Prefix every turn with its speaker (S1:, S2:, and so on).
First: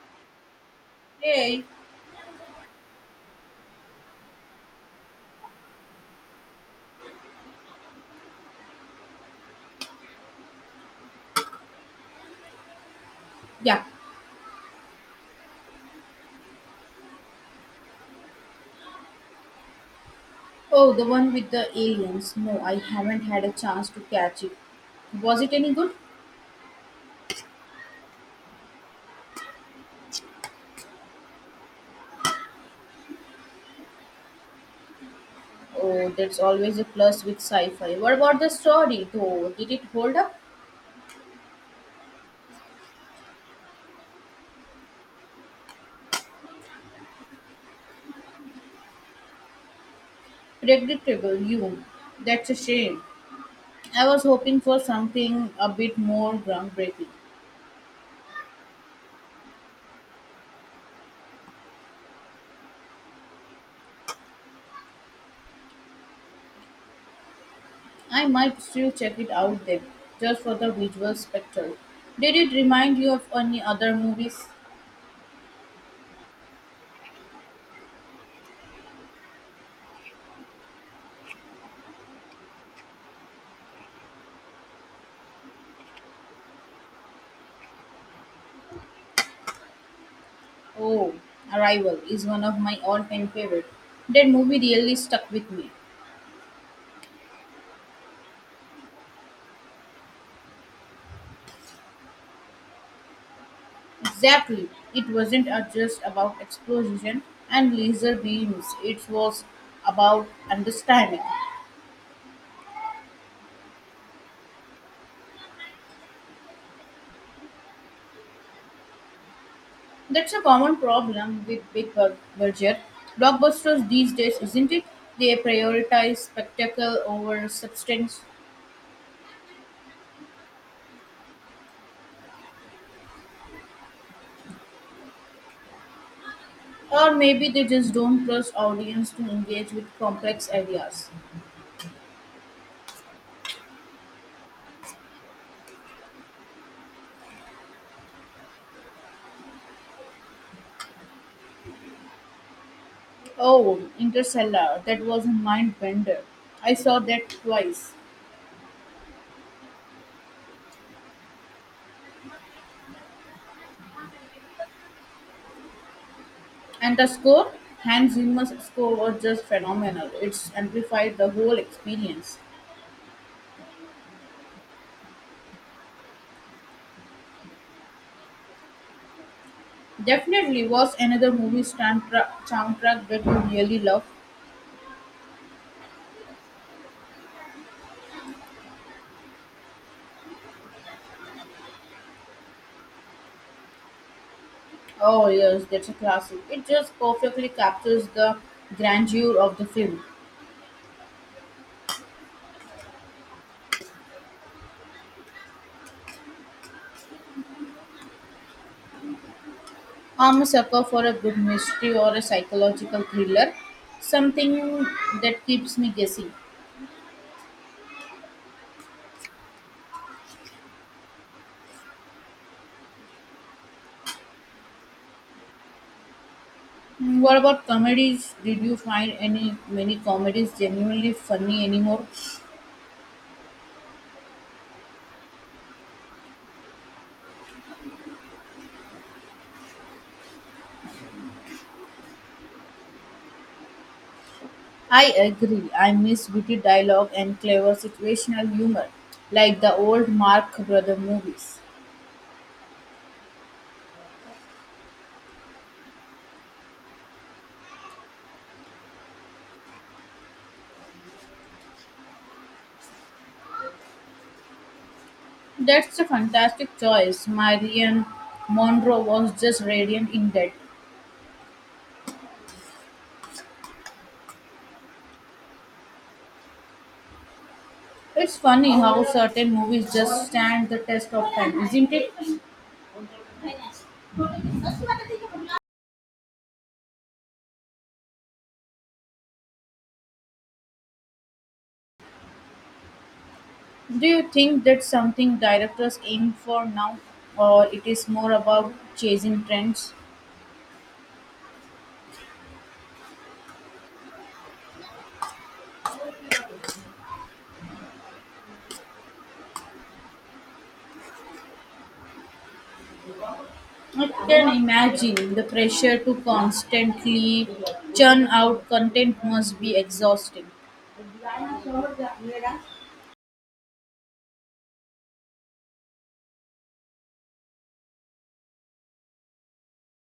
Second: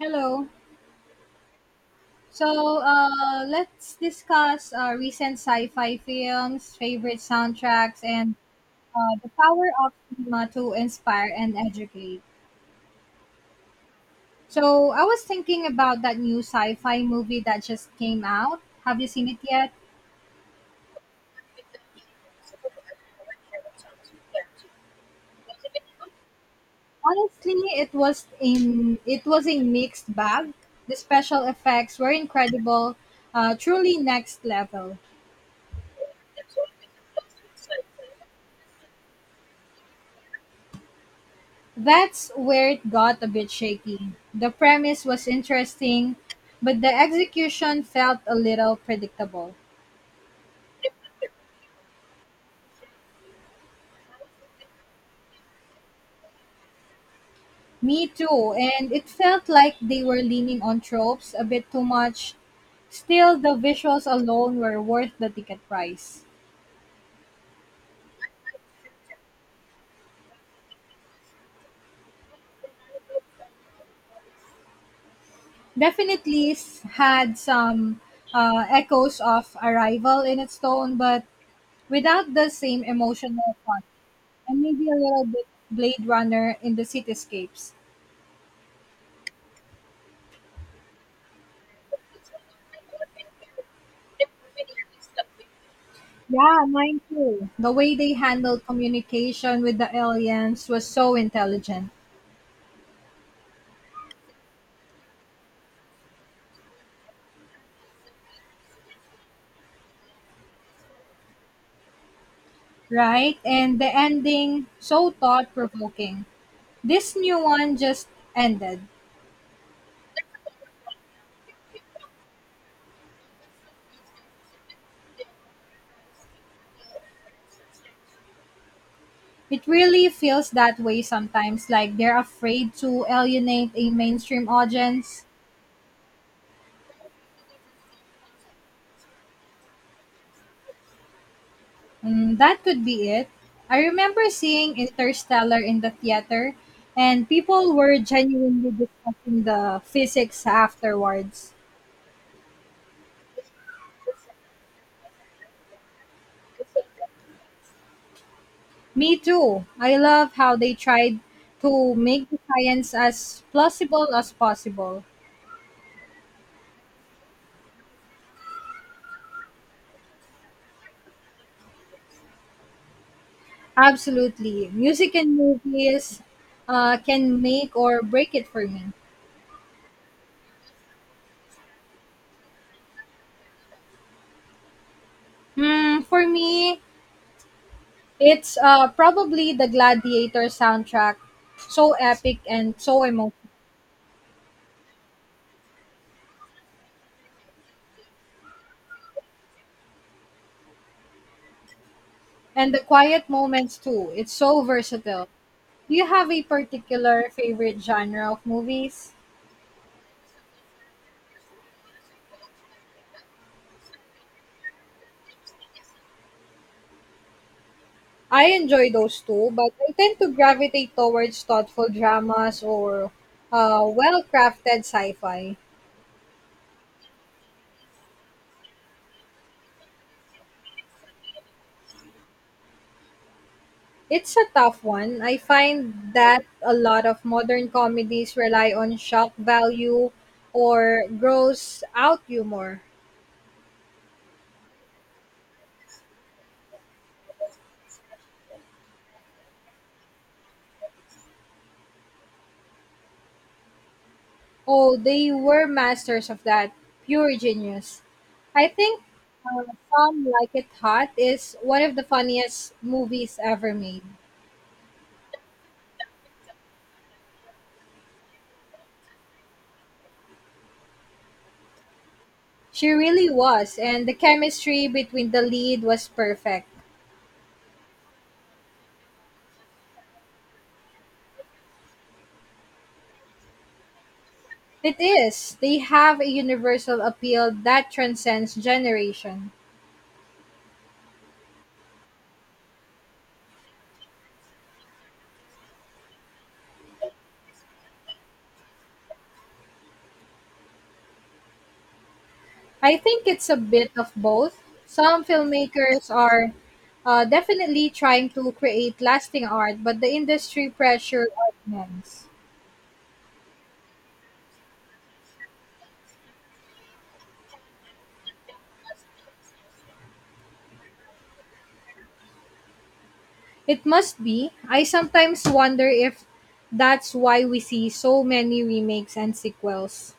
S1: Hello.
S2: Hey,
S1: So let's discuss recent sci-fi films, favorite soundtracks, and the power of cinema to inspire and educate.
S2: yeah.
S1: So I was thinking about that new sci-fi movie that just came out. Have you seen it yet?
S2: Oh, the one with the aliens. No, I haven't had a chance to catch it. Was it any good?
S1: Honestly, it was a mixed bag. The special effects were incredible, truly next level.
S2: Oh, that's always a plus with sci-fi. What about the story, though? Did it hold up?
S1: That's where it got a bit shaky. The premise was interesting, but the execution felt a little predictable.
S2: Predictable, you. That's a shame. I was hoping for something a bit more groundbreaking.
S1: Me too, and it felt like they were leaning on tropes a bit too much. Still, the visuals alone were worth the ticket price.
S2: I might still check it out then, just for the visual spectacle. Did it remind you of any other movies?
S1: Definitely had some echoes of Arrival in its tone, but without the same emotional fun, and maybe a little bit Blade Runner in the cityscapes.
S2: Oh, Arrival is one of my all time favorite. That movie really stuck with me.
S1: Yeah, mine too. The way they handled communication with the aliens was so intelligent,
S2: Exactly. It wasn't just about explosion and laser beams, it was about understanding.
S1: right? And the ending so thought provoking. This new one just ended.
S2: That's a common problem with budget blockbusters these days, isn't it? They prioritize spectacle over substance,
S1: It really feels that way sometimes, like they're afraid to alienate a mainstream audience.
S2: or maybe they just don't trust audience to engage with complex ideas.
S1: Mm, that could be it. I remember seeing Interstellar in the theater, and people were genuinely discussing the physics afterwards.
S2: Oh, Interstellar. That was a mind bender. I saw that twice.
S1: Me too. I love how they tried to make the science as plausible as possible.
S2: And the score? Hans Zimmer's score was just phenomenal. It's amplified the whole experience.
S1: Absolutely. Music and movies can make or break it for me.
S2: Definitely was another soundtrack that you really love.
S1: Hmm, for me, it's probably the Gladiator soundtrack. So epic and so emotional.
S2: Oh, yes, that's a classic. It just perfectly captures the grandeur of the film.
S1: And the quiet moments too. It's so versatile. Do you have a particular favorite genre of movies?
S2: I'm a sucker for a good mystery or a psychological thriller, something that keeps me guessing.
S1: I enjoy those too, but I tend to gravitate towards thoughtful dramas or well crafted sci fi.
S2: Mm, what about comedies? Did you find any many comedies genuinely funny anymore?
S1: It's a tough one. I find that a lot of modern comedies rely on shock value or gross out humor.
S2: I agree. I miss witty dialogue and clever situational humor, like the old Mark Brother movies.
S1: Oh, they were masters of that. Pure genius. I think Some Like It Hot is one of the funniest movies ever made.
S2: That's a fantastic choice. Marion Monroe was just radiant in that.
S1: She really was, and the chemistry between the lead was perfect.
S2: It's funny how certain movies just stand the test of time, isn't it?
S1: It is. They have a universal appeal that transcends generation.
S2: Do you think that's something directors aim for now, or it is more about chasing trends?
S1: I think it's a bit of both. Some filmmakers are definitely trying to create lasting art, but the industry pressure are immense.
S2: I can imagine the pressure to constantly churn out content must be exhausting.
S1: It must be. I sometimes wonder if that's why we see so many remakes and sequels.